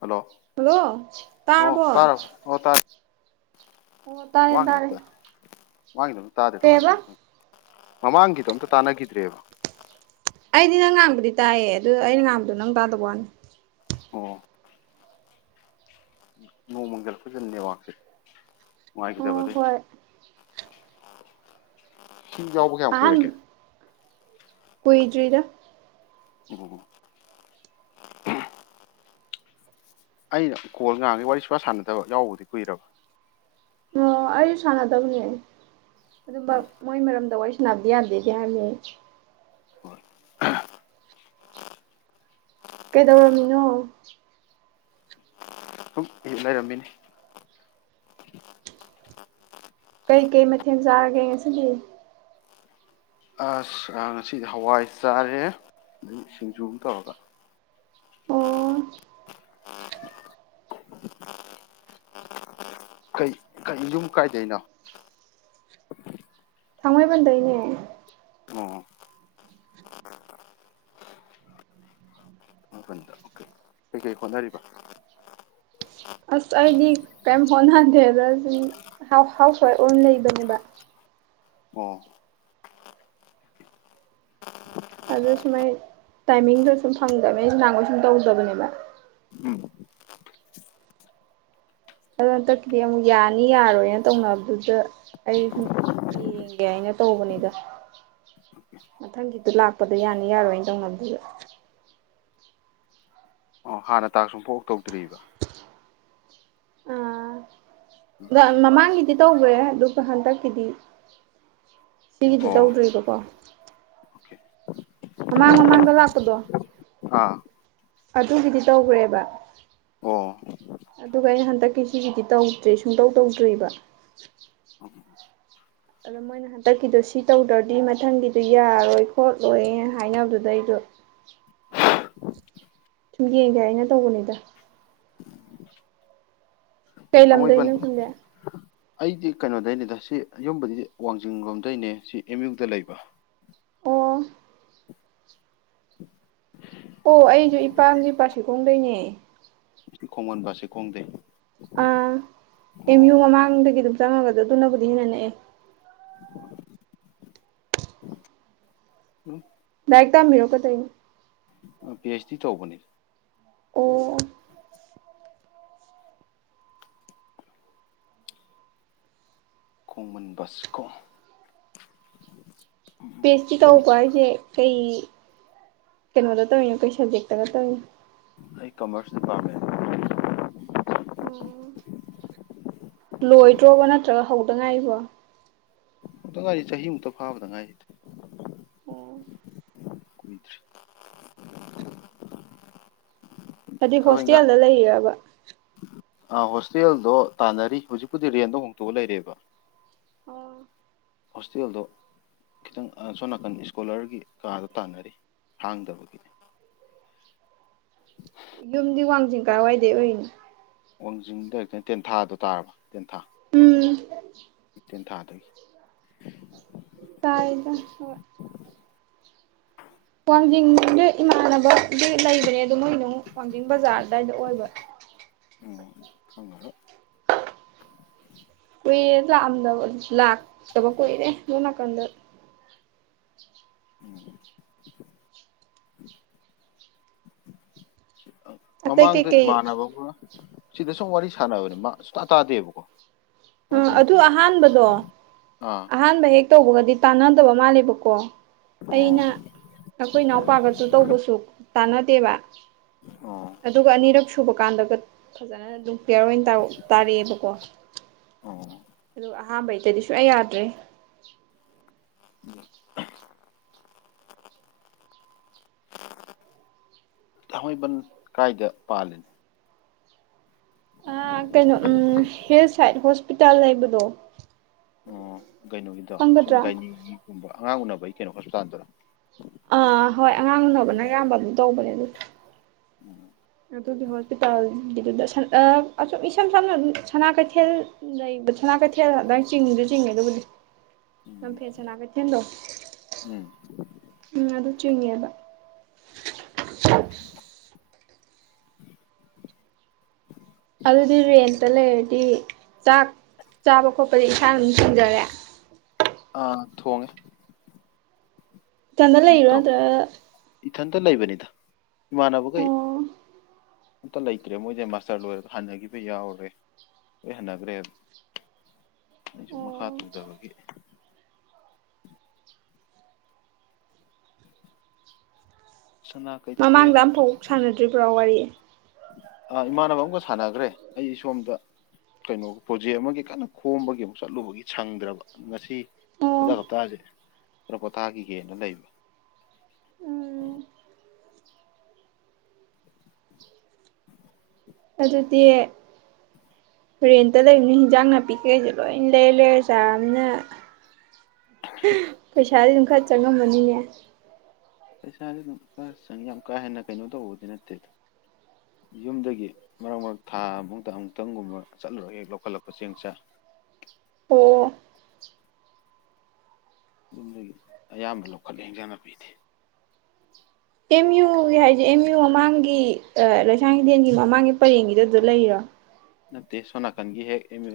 hello ꯜꯂꯣ ꯇꯥꯔꯕꯣ ꯑꯣ ꯑꯣ ꯇꯥꯔꯦ ꯑꯣ ꯇꯥꯔꯦ ꯃꯃꯥꯡꯒꯤꯗꯣ ꯇꯥꯔꯦ ꯑꯝꯇ ꯃꯃꯥꯡꯒꯤꯗꯣ ꯑꯝ ꯇꯥꯗꯦ ꯀꯃꯥꯏ ꯀꯩꯕ ꯇꯧꯏꯅꯣ ꯃꯃꯥꯡꯒꯤꯗꯣ ꯑꯝꯇ ꯇꯥꯟꯅꯈꯤꯗ꯭ꯔꯦꯕ ꯑꯩꯗꯤ ꯅꯪ ꯉꯥꯡꯕꯗꯤ ꯇꯥꯏꯌꯦ ꯑꯗꯨ ꯑꯩꯅ ꯉꯥꯡꯕꯗꯣ ꯅꯪ ꯇꯥꯗꯕ ꯋꯥꯅꯤ ꯑꯣ ꯅꯣꯡ ꯃꯪꯖꯜꯂꯛꯄꯖꯤꯗ ꯅꯦꯠꯋꯥꯔꯛꯁꯦ ꯅꯨꯡꯉꯥꯏꯒꯤꯗꯕ ꯑꯣ ꯑꯗꯨꯏꯅꯤ ꯍꯣꯏ ꯁꯤ ꯌꯥꯎꯕ ꯀꯌꯥꯝ ꯑꯍꯥꯟ ꯀꯨꯏꯔꯒꯦ ꯀꯨꯏꯗ꯭ꯔꯤꯗ ꯑꯣ ꯑꯩꯅ ꯀꯣꯜ ꯅꯍꯥꯟꯒꯩ ꯋꯥꯔꯤ ꯁꯨꯡꯁꯥꯟ ꯁꯥꯟꯅꯗꯕ ꯌꯥꯎꯕꯕꯨꯗꯤ ꯀꯨꯏꯔꯕ ꯑꯣ ꯑꯩꯖꯨ ꯁꯥꯟꯅꯗꯕꯅꯤ ꯑꯗꯨꯝꯕ ꯎꯝ ꯃꯣꯏ ꯃꯔꯝꯗ ꯋꯥꯔꯤ ꯁꯥꯟꯅꯕꯗꯤ ꯌꯥꯗꯦꯗꯤ ꯍꯥꯏꯕꯅꯦ ꯑꯍꯥ ꯀꯩꯗꯧꯔꯝꯃꯤꯅꯣ ꯁꯨꯝ ꯑ ꯂꯩꯔꯝꯃꯤꯅꯤ ꯀꯩ ꯀꯩ ꯃꯊꯦꯜ ꯆꯥꯔꯒꯦ ꯉꯁꯤꯒꯤ ꯑꯁ ꯉꯁꯤꯗꯤ ꯍꯋꯥꯏ ꯆꯥꯔꯦ ꯑꯗꯒꯤ ꯁꯤꯡꯖꯨ ꯑꯃ ꯇꯧꯔꯒ ꯑꯣ ꯀꯩ ꯌꯨꯝ ꯀꯥꯏꯗꯩꯅꯣ ꯊꯥꯡꯃꯩꯕꯟꯗ ꯩꯅꯦ ꯑꯣ ꯃꯥꯄꯜꯗ ꯑꯣꯀꯦ ꯀꯩꯀꯩ ꯍꯣꯠꯅꯔꯤꯕ ꯑꯁ ꯑꯩꯗꯤ ꯀꯩꯝ ꯍꯣꯠꯅꯗꯦꯗ ꯑꯗꯨꯨꯝ ꯍꯥꯎ ꯍꯥꯎꯁꯋꯥꯏꯐ ꯑꯣꯏꯅ ꯂꯩꯕꯅꯦꯕ ꯑꯣ ꯑꯗꯨ ꯁꯨꯝ ꯑꯩ ꯇꯥꯏꯃꯤꯡꯗꯣ ꯁꯨꯝ ꯐꯪꯗꯕꯩ ꯑꯩ ꯅꯍꯥꯟꯈꯣꯏ ꯁꯨꯝ ꯇꯧꯗꯕꯅꯦꯕ ꯑꯗꯨ ꯍꯟꯗꯛꯀꯤꯗꯤ ꯑꯃꯨꯛ ꯌꯥꯅꯤ ꯌꯥꯔꯣꯏꯅ ꯇꯧꯅꯕꯗꯨꯗ ꯑꯩ ꯁꯨꯝ ꯌꯦꯡꯒꯦ ꯍꯥꯏꯅ ꯇꯧꯕꯅꯤꯗ ꯃꯊꯪꯒꯤꯗ ꯂꯥꯛꯄꯗ ꯌꯥꯅꯤ ꯌꯥꯔꯣꯏꯅ ꯇꯧꯅꯕꯗꯨꯗ ꯑꯣ ꯍꯥꯟꯅ ꯇꯥꯛꯁ ꯑꯃꯨꯛꯐꯥꯎ ꯇꯧꯗ꯭ꯔꯤꯕ ꯑ ꯃꯃꯥꯡꯒꯤꯗꯤ ꯇꯧꯈ꯭ꯔꯦ ꯑꯗꯨꯒ ꯍꯟꯗꯛꯀꯤꯗꯤ ꯁꯤꯒꯤꯗꯤ ꯑꯣ ꯇꯧꯗ꯭ꯔꯤꯕꯀꯣ ꯑꯣꯀꯦ ꯃꯃꯥꯡ ꯃꯃꯥꯡꯗ ꯂꯥꯛꯄꯗꯣ ꯑꯥ ꯑꯗꯨꯒꯤꯗꯤ ꯇꯧꯈ꯭ꯔꯦꯕ ꯑꯣ ꯑꯗꯨꯒ ꯑꯩꯅ ꯍꯟꯗꯛꯀꯤꯦꯖꯤꯒꯤꯗꯤ ꯇꯧꯗ꯭ꯔꯦ ꯁꯨꯡꯇꯧ ꯇꯧꯗ꯭ꯔꯤꯕ ꯑꯗꯣ ꯃꯣꯏꯅ ꯍꯟꯗꯛꯀꯤꯗꯣ ꯁꯤ ꯇꯧꯗ꯭ꯔꯗꯤ ꯃꯊꯪꯒꯤꯗꯣ ꯌꯥꯔꯣꯏ ꯈꯣꯠꯂꯣꯏ ꯍꯥꯏꯅꯕꯗꯨꯗ ꯑꯩꯗꯣ ꯁꯨꯝ ꯌꯦꯡꯒꯦ ꯑꯩꯅ ꯇꯧꯕꯅꯤꯗ ꯀꯩ ꯊꯥꯡꯃꯩꯕꯟ ꯂꯝꯗꯣꯏꯅꯣ ꯈꯂꯦ ꯑꯩꯗꯤ ꯀꯩꯅꯣꯗꯩꯅꯦꯗ ꯁꯤ ꯌꯨꯝꯕꯗꯤ ꯋꯥꯡꯖꯤꯡ ꯂꯣꯝꯗꯩꯅꯦ ꯁꯤ ꯑꯦꯝ ꯌꯨꯗ ꯂꯩꯕ ꯑꯣ ꯑꯣ ꯑꯩꯁꯨ ꯏꯄꯥꯝꯒꯤ ꯄꯕꯥꯁꯤꯈꯣꯡꯗꯩꯅꯦ ꯈꯣꯡꯃꯟꯕꯁꯦ ꯈꯣꯡꯗꯦꯏ ꯑꯥ ꯑꯦꯝ ꯌꯨ ꯑꯃꯃꯥꯡ ꯊ ꯀꯗ ꯆꯃꯒꯗꯣ ꯑꯗꯨꯅ ꯀꯗꯤꯅꯅꯦ ꯊꯃꯤꯔꯣ ꯀꯩꯗꯧꯔꯤꯅꯣ ꯄꯤ ꯑꯩꯆ ꯗꯤ ꯇꯧꯕꯅꯤ ꯑꯣ ꯁꯀꯣꯝ ꯄꯤꯁꯇꯤ ꯁꯨꯝ ꯀꯧꯛꯄ ꯍꯥꯏꯁꯦ ꯀꯩ ꯀꯩꯅꯣꯗ ꯇꯧꯔꯤꯅꯣ ꯀꯩ ꯁꯕꯖꯦꯛꯇꯒ ꯇꯧꯔꯤꯅꯣ ꯑꯩ ꯀꯃꯔꯁ ꯗꯤꯄꯥꯔꯠꯃꯦꯟ ꯑꯣ ꯂꯣꯏꯗ꯭ꯔꯣꯕ ꯅꯠꯇ꯭ꯔꯒ ꯍꯧꯗꯉꯥꯏꯕ ꯑꯃꯨꯛꯇ ꯉꯥꯏꯔꯤ ꯆꯍꯤꯃꯨꯛꯇ ꯐꯥꯕꯗ ꯉꯥꯏꯔꯤꯗꯤ ꯑꯣꯝ ꯍꯥꯏꯗꯤ ꯍꯣꯁꯇꯦꯜꯗ ꯂꯩꯌꯦꯔꯕ ꯑ ꯍꯣꯁꯇꯦꯜꯗꯣ ꯇꯥꯟꯅꯔꯤ ꯍꯧꯖꯤꯛꯄꯨꯗꯤ ꯔꯦꯟꯗꯣ ꯍꯣꯡꯇꯣꯛꯑ ꯂꯩꯔꯦꯕ ꯑꯣ ꯍꯣꯁꯇꯦꯜꯗꯣ ꯈꯤꯇꯪꯁꯣꯝ ꯅꯥꯀꯟ ꯏꯁꯀꯣꯂꯔꯒꯤ ꯀꯥꯗꯣ ꯇꯥꯟꯅꯔꯤ ꯍꯥꯡꯗꯕꯒꯤ ꯌꯨꯝꯗꯤ ꯋꯥꯡꯖꯤꯡ ꯀꯥꯏꯋꯥꯏꯗꯩ ꯑꯣꯏꯅꯤꯣ ꯋꯥꯡꯖꯤꯡꯗ ꯍꯦꯛꯇꯪ ꯇꯦꯟꯊꯥꯗꯣ ꯇꯥꯔꯕ ꯍꯥ ꯎꯝ ꯍꯥ [unintelligible] ꯇꯥꯏꯇꯦ ꯇꯥꯏ ꯋꯥꯡꯖꯤꯡꯗ ꯏꯃꯥꯟꯅꯕꯗꯤ ꯂꯩꯕꯅꯦ ꯑꯗꯨ ꯃꯣꯏꯅꯨ ꯋꯥꯡꯖꯤꯡ ꯕꯖꯥꯔ ꯑꯗꯨꯗꯥꯏꯗ ꯑꯣꯏꯕ ꯎꯝ ꯈꯪꯉꯔꯣꯏ ꯀꯨꯏꯔꯦ ꯂꯥꯛꯑꯝꯗꯕ ꯂꯥꯛꯇꯕ ꯀꯨꯏꯔꯦ ꯂꯣ ꯅꯥꯀꯟꯗ ꯑꯇꯩ ꯃꯃꯥꯡꯗ ꯀꯩꯀꯩ ꯏꯃꯥꯟꯅꯕ ꯑꯥꯃꯥ ꯁꯤꯗ ꯁꯨꯝ ꯋꯥꯔꯤ ꯁꯥꯟꯅꯕꯅꯦ ꯃꯥ ꯁꯨꯡꯇꯥ ꯇꯥꯗꯦꯕꯀꯣ ꯀꯃꯥꯏꯅ ꯎꯝ ꯇꯧꯔꯤꯅꯣ ꯑꯗꯨ ꯈꯪꯗꯦ ꯑꯍꯥꯟꯕꯗꯣ ꯑꯥ ꯑꯍꯥꯟꯕ ꯍꯦꯛ ꯇꯧꯕꯒꯗꯤ ꯇꯥꯟꯅꯗꯕ ꯃꯥꯜꯂꯦꯕꯀꯣ ꯑꯩꯅ ꯑꯣ ꯑꯩꯈꯣꯏ ꯏꯅꯥꯎꯄꯥꯒꯁꯨ ꯇꯧꯕꯁꯨ ꯇꯥꯟꯅꯗꯦꯕ ꯑꯣ ꯑꯗꯨꯒ ꯑꯅꯤꯔꯛ ꯁꯨꯕ ꯀꯥꯟꯗꯒ ꯐꯖꯅ ꯑꯗꯨꯝ ꯄꯤꯌꯥꯔ ꯑꯣꯏꯅ ꯇꯥꯔꯛꯑꯦꯕꯀꯣ ꯑꯣ ꯑꯗꯨ ꯑꯍꯥꯟꯕꯩꯗꯗꯤꯁꯨ ꯑꯩ ꯎꯃ ꯊꯥꯡꯃꯩꯕꯟ ꯀꯥꯏꯗ ꯄꯥꯜꯂꯤ ꯑ ꯀꯩꯅꯣ ꯎꯝ ꯍꯤꯜ ꯁꯥꯏꯠ ꯍꯣꯁꯄꯤꯇꯥꯜ ꯂꯩꯕꯗꯣ ꯩꯅꯣꯒꯤꯗꯣ ꯈꯪꯒꯗ꯭ꯔꯥ ꯁꯨꯝꯒꯨꯝ ꯑꯉꯥꯡ ꯎꯅꯕ ꯀꯩꯅꯣ ꯍꯁꯇꯥꯥꯟꯔ ꯑ ꯍꯣꯏ ꯑꯉꯥꯡ ꯎꯅꯕꯅ ꯑꯌꯥꯝꯕ ꯑꯗꯨꯝ ꯇꯧꯕꯅꯦ ꯑꯣ ꯑꯗꯨꯒꯤ ꯍꯣꯁꯄꯤꯇꯥꯜꯒꯤꯗꯨꯗ ꯏꯁꯝ ꯁꯝꯅ ꯁꯅꯥ ꯀꯩꯊꯦꯜ ꯂꯩꯕ ꯁꯅꯥ ꯀꯩꯊꯦꯜꯗꯪ ꯆꯤꯡꯗ ꯆꯤꯡꯉꯦ ꯑꯗꯨꯕꯨꯗꯤ ꯂꯝꯝꯐꯦꯜꯠ ꯁꯅꯥ ꯀꯩꯊꯦꯜꯗꯣ ꯎꯝ ꯎꯝ ꯑꯗꯨ ꯆꯤꯡꯉꯦꯕ ꯑꯗꯨꯗꯤ ꯔꯦꯟꯇ ꯂꯩꯔꯗꯤ ꯆꯥꯛ ꯆꯥꯕ ꯈꯣꯠꯄꯗꯤ ꯏꯁꯥꯅ ꯑꯗꯨꯝ ꯆꯁꯤꯡꯖꯔꯦ ꯑꯥ ꯊꯣꯡꯉꯦ ꯀꯃꯦꯂ ꯏꯕ ꯇꯔ ꯑꯝꯇ ꯂꯩꯕꯅꯤꯗ ꯏꯃꯥꯟꯅꯕꯈꯩ ꯑꯝꯇ ꯂꯩꯇ꯭ꯔꯦ ꯃꯣꯏꯁꯦ ꯃꯥꯁꯇꯔ ꯂꯣꯏꯔꯒ ꯍꯟꯅꯈꯤꯕ ꯌꯥꯎꯔꯦ ꯂꯣꯏ ꯍꯟꯅꯈ꯭ꯔꯦꯕ ꯑꯩꯁꯨ ꯃꯈꯥ ꯑꯣ ꯇꯧꯊꯕꯒꯤ ꯁꯅꯥ ꯀꯩꯊꯦꯜ ꯃꯃꯥꯡꯗ ꯑꯝꯐꯥꯎ ꯁꯥꯟꯅꯗ꯭ꯔꯤꯕ꯭ꯔꯣ ꯋꯥꯔꯤ ꯑ ꯏꯃꯥꯟꯅꯕ ꯑꯃꯒ ꯁꯥꯟꯅꯈ꯭ꯔꯦ ꯑꯩ ꯁꯣꯝꯗ ꯀꯩꯅꯣ ꯄ꯭ꯔꯣꯖꯦꯛ ꯑꯃꯒꯤ ꯀꯟꯅ ꯈꯣꯝꯕꯒꯤ ꯑꯃꯨꯛ ꯆꯠꯂꯨꯕꯒꯤ ꯁꯪꯗ꯭ꯔꯕ ꯉꯁꯤ ꯑꯣ ꯍꯖ ꯀꯞꯇꯥꯁꯦ ꯀꯩꯅ ꯄꯣꯊꯥꯈꯤꯒꯦꯅ ꯂꯩꯕ ꯎꯝ ꯑꯗꯨꯗꯤ ꯔꯦꯟꯇ ꯂꯩꯕꯅꯤ ꯍꯟꯖꯥꯡ ꯅꯥꯄꯤ ꯀꯩꯀꯩꯁꯦ ꯂꯣꯏ ꯂꯩꯔ ꯂꯩꯔ ꯆꯥꯔꯝꯅ ꯄꯩꯁꯥꯗꯤ ꯑꯗꯨꯝ ꯈꯔ ꯆꯪꯉꯝꯝꯕꯅꯤꯅꯦ ꯄꯩꯁꯥꯥꯁ ꯑꯗꯨꯝ ꯈ ꯆꯪꯉ ꯌꯥꯝ ꯀꯥ ꯍꯦꯟꯅ ꯀꯩꯅꯣ ꯇꯧꯕꯗꯤ ꯅꯠꯇꯦ ꯌꯨꯝꯗꯒꯤ ꯃꯔꯛ ꯃꯔꯛ ꯊꯥ ꯑꯃꯨꯛꯇ ꯑꯃꯨꯛꯇꯪꯒꯨꯝꯕ ꯆꯠꯂꯨꯔꯒ ꯍꯦꯛ ꯂꯧꯈꯠꯂꯛꯄ ꯆꯦꯡ ꯆꯥꯛ ꯑꯣ ꯑꯗꯨꯨꯝ ꯑꯌꯥꯝꯕ ꯂꯧꯈꯠꯂ ꯍꯦꯡꯖꯅ ꯄꯤꯗꯦ ꯑꯦꯝ ꯌꯨꯒꯤ ꯍꯥꯏꯁꯦ ꯑꯦꯝꯌꯨ ꯃꯃꯥꯡꯒꯤ ꯂꯩꯁꯥꯡ ꯍꯤꯗꯦꯟꯒꯤ ꯃꯃꯥꯡꯒꯤ ꯄꯔꯦꯡꯒꯤꯗ ꯑꯗꯨ ꯂꯩꯔꯣ ꯅꯠꯇꯦ ꯁꯣꯅꯥꯀꯟꯒꯤ ꯍꯦꯛ ꯑꯦꯝ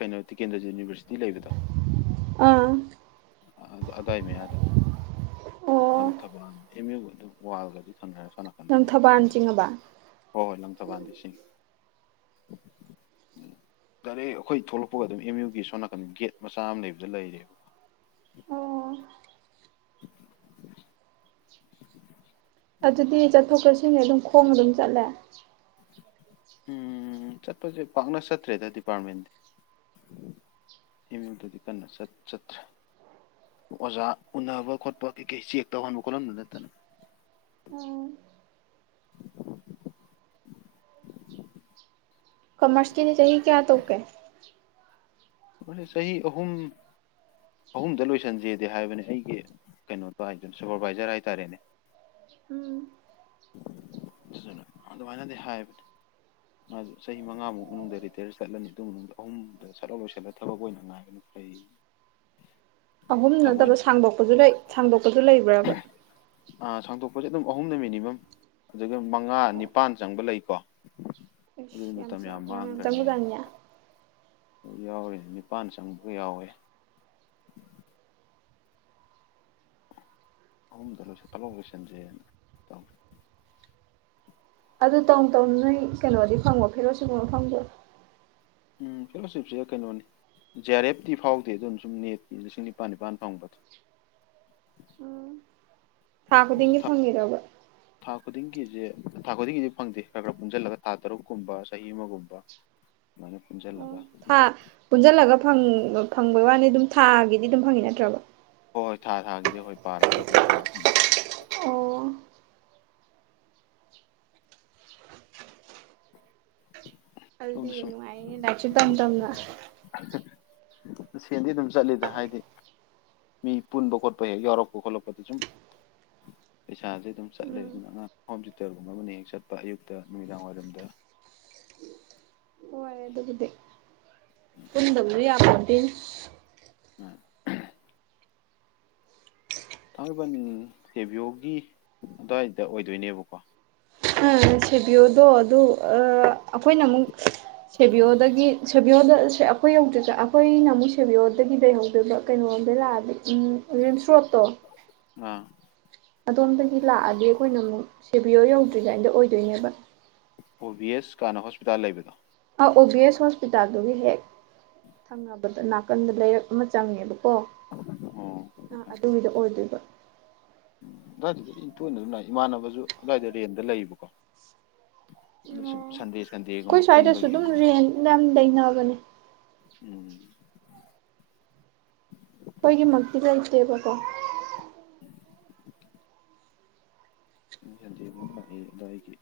ꯀꯩꯅꯣ ꯇꯤꯀꯦꯟꯗ꯭ꯔ ꯌꯨꯅꯤꯚꯔꯁꯤꯇꯤ ꯂꯩꯕꯗꯣ ꯑꯥ ꯑꯗꯥꯏꯅꯦ ꯑ ꯑꯣ ꯟꯊꯕꯥ ꯏꯃꯤ ꯑꯗꯨꯝ ꯋꯥꯜꯒꯗꯤ ꯊꯅꯔ ꯅꯪ ꯊꯕꯥꯅ ꯆꯤꯡꯉꯕ ꯍꯣꯏ ꯍꯣꯏ ꯂꯪꯊꯕꯥꯜꯗꯤ ꯁꯤꯡꯉꯤ ꯗꯥꯏꯔꯦꯛ ꯑꯩꯈꯣꯏ ꯊꯣꯛꯂꯛꯄꯒ ꯑꯗꯨꯝ ꯑꯦꯝ ꯌꯨꯒꯤ ꯁꯣ ꯅꯥꯀꯟ ꯒꯦꯠ ꯃꯆꯥ ꯑꯃ ꯂꯩꯕꯗ ꯂꯩꯔꯦꯕꯀꯣ ꯑꯣ ꯑꯗꯨꯗꯤ ꯆꯠꯊꯣꯛ ꯆꯠꯁꯤꯅꯦ ꯑꯗꯨꯝ ꯈꯣꯡꯅ ꯑꯗꯨꯝ ꯆꯠꯂꯦ ꯎꯝ ꯆꯠꯄꯁꯦ ꯄꯥꯛꯅ ꯆꯠꯇ꯭ꯔꯦꯗ ꯗꯤꯄꯥꯔꯠ ꯃꯦꯟꯗꯤ ꯑꯦꯝ ꯌꯨꯗꯗꯤ ꯀꯟꯅ ꯆꯠꯇ꯭ꯔꯦ ꯑꯣꯖꯥ ꯎꯅꯕ ꯈꯣꯠꯄ ꯀꯩ ꯀꯩ ꯆꯦꯛ ꯇꯧꯍꯟꯕ ꯈꯣꯠꯍꯟꯕ ꯅꯠꯇꯅ ꯀꯃꯔꯁꯀꯤꯅꯤ ꯆ ꯆꯍꯤ ꯀꯌꯥ ꯇꯀꯦ ꯆꯍꯤ ꯑꯍꯨꯝ ꯑꯍꯨꯝꯗ ꯂꯣꯏꯁꯤꯟꯖꯦꯗꯦ ꯍꯥꯏꯕꯅꯤ ꯑꯩꯒꯤ ꯀꯩꯅꯣꯗꯣ ꯍꯥꯏꯗꯨꯅ ꯁꯨꯄꯔꯚꯥꯏꯖꯔ ꯍꯥꯏꯇꯥꯔꯦꯅꯦꯅ ꯑꯗꯨꯃꯥꯏꯅꯗꯤ ꯍꯥꯏꯕꯅꯦ ꯃꯥꯁꯨ ꯆꯍꯤ ꯃꯉꯥꯃꯨꯛ ꯃꯅꯨꯡꯗ ꯔꯤꯇꯌꯔ ꯆꯠꯂꯅꯤ ꯑꯗꯨ ꯃꯅꯨꯡꯗ ꯑꯍꯨꯝꯗ ꯁꯠꯂ ꯂꯣꯏꯁꯜꯂ ꯊꯕꯛ ꯑꯣꯏꯅ ꯉꯥꯏꯕꯅ ꯐꯩ ꯑꯍꯨꯝ ꯊꯕꯛ ꯑꯣꯏꯅ ꯅꯠꯇꯕ ꯁꯥꯡꯗꯣꯛꯄꯁꯨ ꯂꯩ ꯁꯥꯡꯗꯣꯛꯄꯁꯨ ꯂꯩꯕ꯭ꯔꯕ ꯄꯣꯠꯁꯦ ꯑꯗꯨꯝ ꯑꯍꯨꯝꯅ ꯃꯤꯅꯤꯃꯝ ꯑꯗꯨꯒ ꯃꯉꯥ ꯅꯤꯄꯥꯟ ꯆꯪꯕ ꯂꯩꯀꯣ ꯑꯗꯨꯗꯤ ꯃꯇꯝ ꯌꯥꯝꯁ ꯌꯥꯝ ꯆ ꯃꯗꯥꯅꯤꯌꯥ ꯌꯥꯎꯔꯤ ꯅꯤꯄꯜ ꯆꯪꯕꯒ ꯌꯥꯎꯋꯦ ꯑꯍꯨꯝꯗ ꯂꯣꯏꯁꯤꯠꯇꯂꯥꯎ ꯂꯣꯏꯁꯤꯟꯖꯩꯅ ꯇꯧꯏ ꯑꯗꯨ ꯇꯧ ꯇꯧ ꯅꯣꯏ ꯀꯩꯅꯣꯗꯤ ꯐꯪꯉꯣ ꯐꯤꯔꯣ ꯁꯤꯒꯨꯝꯕꯣ ꯐꯪꯗꯣ ꯎꯝ ꯐꯦꯂꯣꯁꯤꯞꯁꯤꯗ ꯀꯩꯅꯣꯅꯤ ꯖꯤ ꯑꯥꯔ ꯑꯦꯐꯇꯤ ꯐꯥꯎꯗꯦ ꯑꯗꯨꯅ ꯁꯨꯝ ꯅꯦꯠꯀꯤ ꯂꯤꯁꯤꯡ ꯅꯤꯄꯥꯜ ꯅꯤꯄꯥꯜ ꯐꯪꯕꯗ ꯊꯥ ꯈꯨꯗꯤꯡꯒꯤ ꯐꯪꯈꯤꯗꯔꯕ ꯊꯥ ꯈꯨꯗꯤꯡꯒꯤꯁꯦ ꯊꯥ ꯈꯨꯗꯤꯡꯒꯤꯗꯤ ꯐꯪꯗꯦ ꯈꯔ ꯈꯔ ꯄꯨꯟꯁꯤꯜꯂꯒ ꯊꯥ ꯇꯔꯨꯛꯀꯨꯝꯕ ꯆꯍꯤ ꯑꯃꯒꯨꯝꯕ ꯑꯗꯨꯃꯥꯏꯅ ꯄꯨꯟꯁꯤꯜꯂꯒ ꯑꯣ ꯊꯥ ꯄꯨꯟꯁꯤꯜꯂꯒ ꯐꯪꯕꯩ ꯋꯥꯅꯤ ꯑꯗꯨꯝ ꯊꯥꯒꯤꯗꯤ ꯑꯗꯨꯝ ꯐꯪꯉꯤ ꯅꯠꯇ꯭ꯔꯕ ꯍꯣꯏ ꯍꯣꯏ ꯊꯥꯒꯤꯗꯤ ꯍꯣꯏ ꯄꯥꯔꯛꯑꯒ ꯑꯗꯨꯝ ꯐꯪꯅꯤ ꯐꯪꯅꯤ ꯑꯣ ꯑꯗꯨꯜꯗꯤ ꯁꯣꯝꯗ ꯁꯨꯝ ꯅꯨꯡꯉꯥꯏꯅꯦ ꯂꯥꯏꯁꯨ ꯇꯝ ꯇꯝꯅ ꯁꯦꯟꯗꯤ ꯑꯗꯨꯝ ꯆꯠꯂꯤꯗ ꯍꯥꯏꯗꯤ ꯃꯤ ꯄꯨꯟꯕ ꯈꯣꯠꯄ ꯍꯦꯛ ꯌꯥꯎꯔꯛꯄ ꯈꯣꯠꯂꯛꯄꯗ ꯁꯨꯝ ꯄꯩꯁꯥꯁꯦ ꯑꯗꯨꯝ ꯆꯠꯂꯦ ꯎꯝ ꯑꯗꯨꯅ ꯑꯉꯥꯡ ꯍꯣꯝ ꯊꯌꯨꯇꯔꯒꯨꯝꯕ ꯑꯃꯅ ꯍꯦꯛ ꯆꯠꯄ ꯑꯌꯨꯛꯇ ꯅꯨꯃꯤꯗꯥꯡ ꯋꯥꯏꯔꯝꯗ ꯍꯔꯦ ꯑꯗꯨꯕꯨꯗꯤ ꯄꯨꯗꯅ ꯌꯥ ꯆꯕꯤꯁ ꯎꯝ ꯊꯥꯡꯃꯩꯕꯟ ꯁꯦꯕꯤꯌꯣꯒꯤ ꯑꯗꯨꯋꯥꯏꯗ ꯑꯣꯏꯗꯣꯏꯅꯦꯕꯀꯣ ꯁꯦꯕꯤꯌꯣꯗꯣ ꯑꯗꯨ ꯑꯩꯈꯣꯏꯅ ꯑꯃꯨꯛ ꯁꯦꯕꯤꯌꯣꯗꯒꯤ ꯁꯦꯕꯤꯌꯣꯗ ꯑꯁꯦ ꯑꯩꯈꯣꯏ ꯌꯧꯗ꯭ꯔꯤꯗ ꯑꯩꯈꯣꯏꯅ ꯑꯃꯨꯛ ꯁꯦꯕꯤꯌꯣꯗꯒꯤ ꯂꯩꯍꯧꯗꯣꯏꯕ ꯀꯩꯅꯣꯔꯣꯝꯗꯩ ꯂꯥꯛꯑꯗꯤ ꯎꯝꯔꯤꯝꯁ ꯔꯣꯠ ꯑꯥ ꯑꯗꯣꯝꯗꯒꯤ ꯂꯥꯛꯑꯗꯤ ꯑꯩꯈꯣꯏꯅ ꯑꯃꯨꯛ ꯁꯦꯕꯤꯌꯣ ꯌꯧꯗ꯭ꯔꯤꯉꯥꯏꯗ ꯑꯣꯏꯗꯣꯏꯅꯦꯕ ꯑꯣ ꯕꯤ ꯑꯦꯁ ꯀꯥꯟꯅ ꯍꯣꯁꯄꯤꯇꯥꯜ ꯂꯩꯕꯗꯣ ꯑꯣ ꯕꯤ ꯑꯦꯁ ꯍꯣꯁꯄꯤꯇꯥꯜꯗꯨꯒꯤ ꯍꯦꯛ ꯊꯪꯅꯕꯗ ꯅꯥꯀꯟꯗ ꯂꯩꯔꯛ ꯑꯃ ꯆꯪꯉꯦꯕꯀꯣ ꯀꯣ ꯑꯣ ꯑ ꯑꯗꯨꯒꯤꯗꯣ ꯑꯣꯏꯗꯣꯏꯕ ꯎꯝ ꯑꯗꯨꯋꯥꯏꯗꯨꯗꯤ ꯑꯩ ꯇꯣꯏꯅꯗꯨꯝ ꯂꯛ ꯏ ꯏꯃꯥꯟꯅꯕꯁꯨ ꯑꯗꯨꯋꯥꯏꯗ ꯔꯦꯟꯗ ꯂꯩꯌꯦꯕꯀꯣ ꯑꯗ ꯑꯣ ꯁꯨꯝ ꯁꯟꯗꯦ ꯑꯩꯈꯣꯏ ꯁꯟꯗꯦꯒꯨꯝꯕ ꯁ꯭ꯋꯥꯏꯗꯁꯨ ꯄꯨꯟꯕꯒꯤ ꯑꯗꯨꯝ ꯔꯦꯟ ꯌꯥꯝ ꯂꯩꯅꯕꯅꯦ ꯎꯝ ꯑꯩꯈꯣꯏꯒꯤꯃꯛꯇꯤ ꯂꯩ ꯂꯩꯇꯦꯕꯀꯣ ꯗꯤ ꯃꯛ ꯂꯏꯒꯤ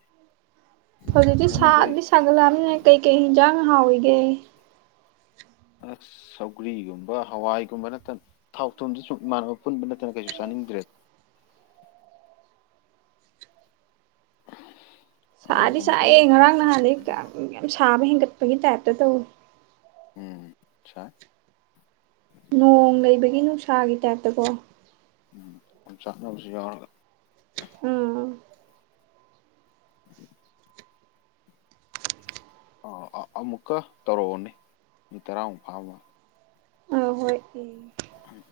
ꯍꯧꯖꯤꯛꯗꯤ ꯁꯕꯗꯤ ꯁꯒꯠꯂꯛꯑꯕꯅꯤꯅ ꯀꯩ ꯀꯩ ꯍꯤꯟꯖꯥꯡ ꯍꯥꯎꯔꯤꯒꯦ ꯑꯁ ꯁꯧꯒ꯭ꯔꯤꯒꯨꯝꯕ ꯍꯋꯥꯏꯒꯨꯝꯕ ꯅꯠꯇꯅ ꯊꯥꯎ ꯊꯨꯝꯖꯦ ꯁꯨꯝ ꯏꯃꯥꯟꯅꯕ ꯄꯨꯟꯕ ꯅꯠꯇꯅ ꯀꯩꯁꯨ ꯆꯥꯅꯤꯡꯗ꯭ꯔꯦꯗ ꯁꯥꯗꯤ ꯑꯥꯔꯧꯒꯨꯝꯕ ꯈꯔ ꯁꯥꯏꯍꯦ ꯉꯔꯥꯡ ꯆꯥꯅꯤꯡ ꯅꯍꯥꯟꯗꯩꯩ ꯌꯥꯝ ꯁꯥꯕ ꯍꯦꯟꯒꯠ ꯄꯒꯤ ꯇ ꯌꯞꯇ ꯇꯧꯋꯤ ꯎꯝ ꯁꯥꯏ ꯅꯣꯡ ꯂꯩꯕꯒꯤ ꯅꯨꯡꯁꯥꯒꯤ ꯇꯥꯏꯞꯇꯀꯣ ꯎꯝ ꯑꯣꯝꯆꯥꯛꯅꯖꯨ ꯌꯥꯎꯔꯒꯥ ꯎꯝ ꯑꯥ ꯑꯥ ꯑꯃꯨꯛꯀ ꯇꯧꯔꯛꯑꯣꯅꯦ ꯃꯤꯅꯤꯠ ꯇꯔꯥꯃꯨꯛ ꯐꯥꯔꯃꯥꯜꯂꯦ ꯑ ꯍꯣꯏ ꯎꯝ ꯎꯝ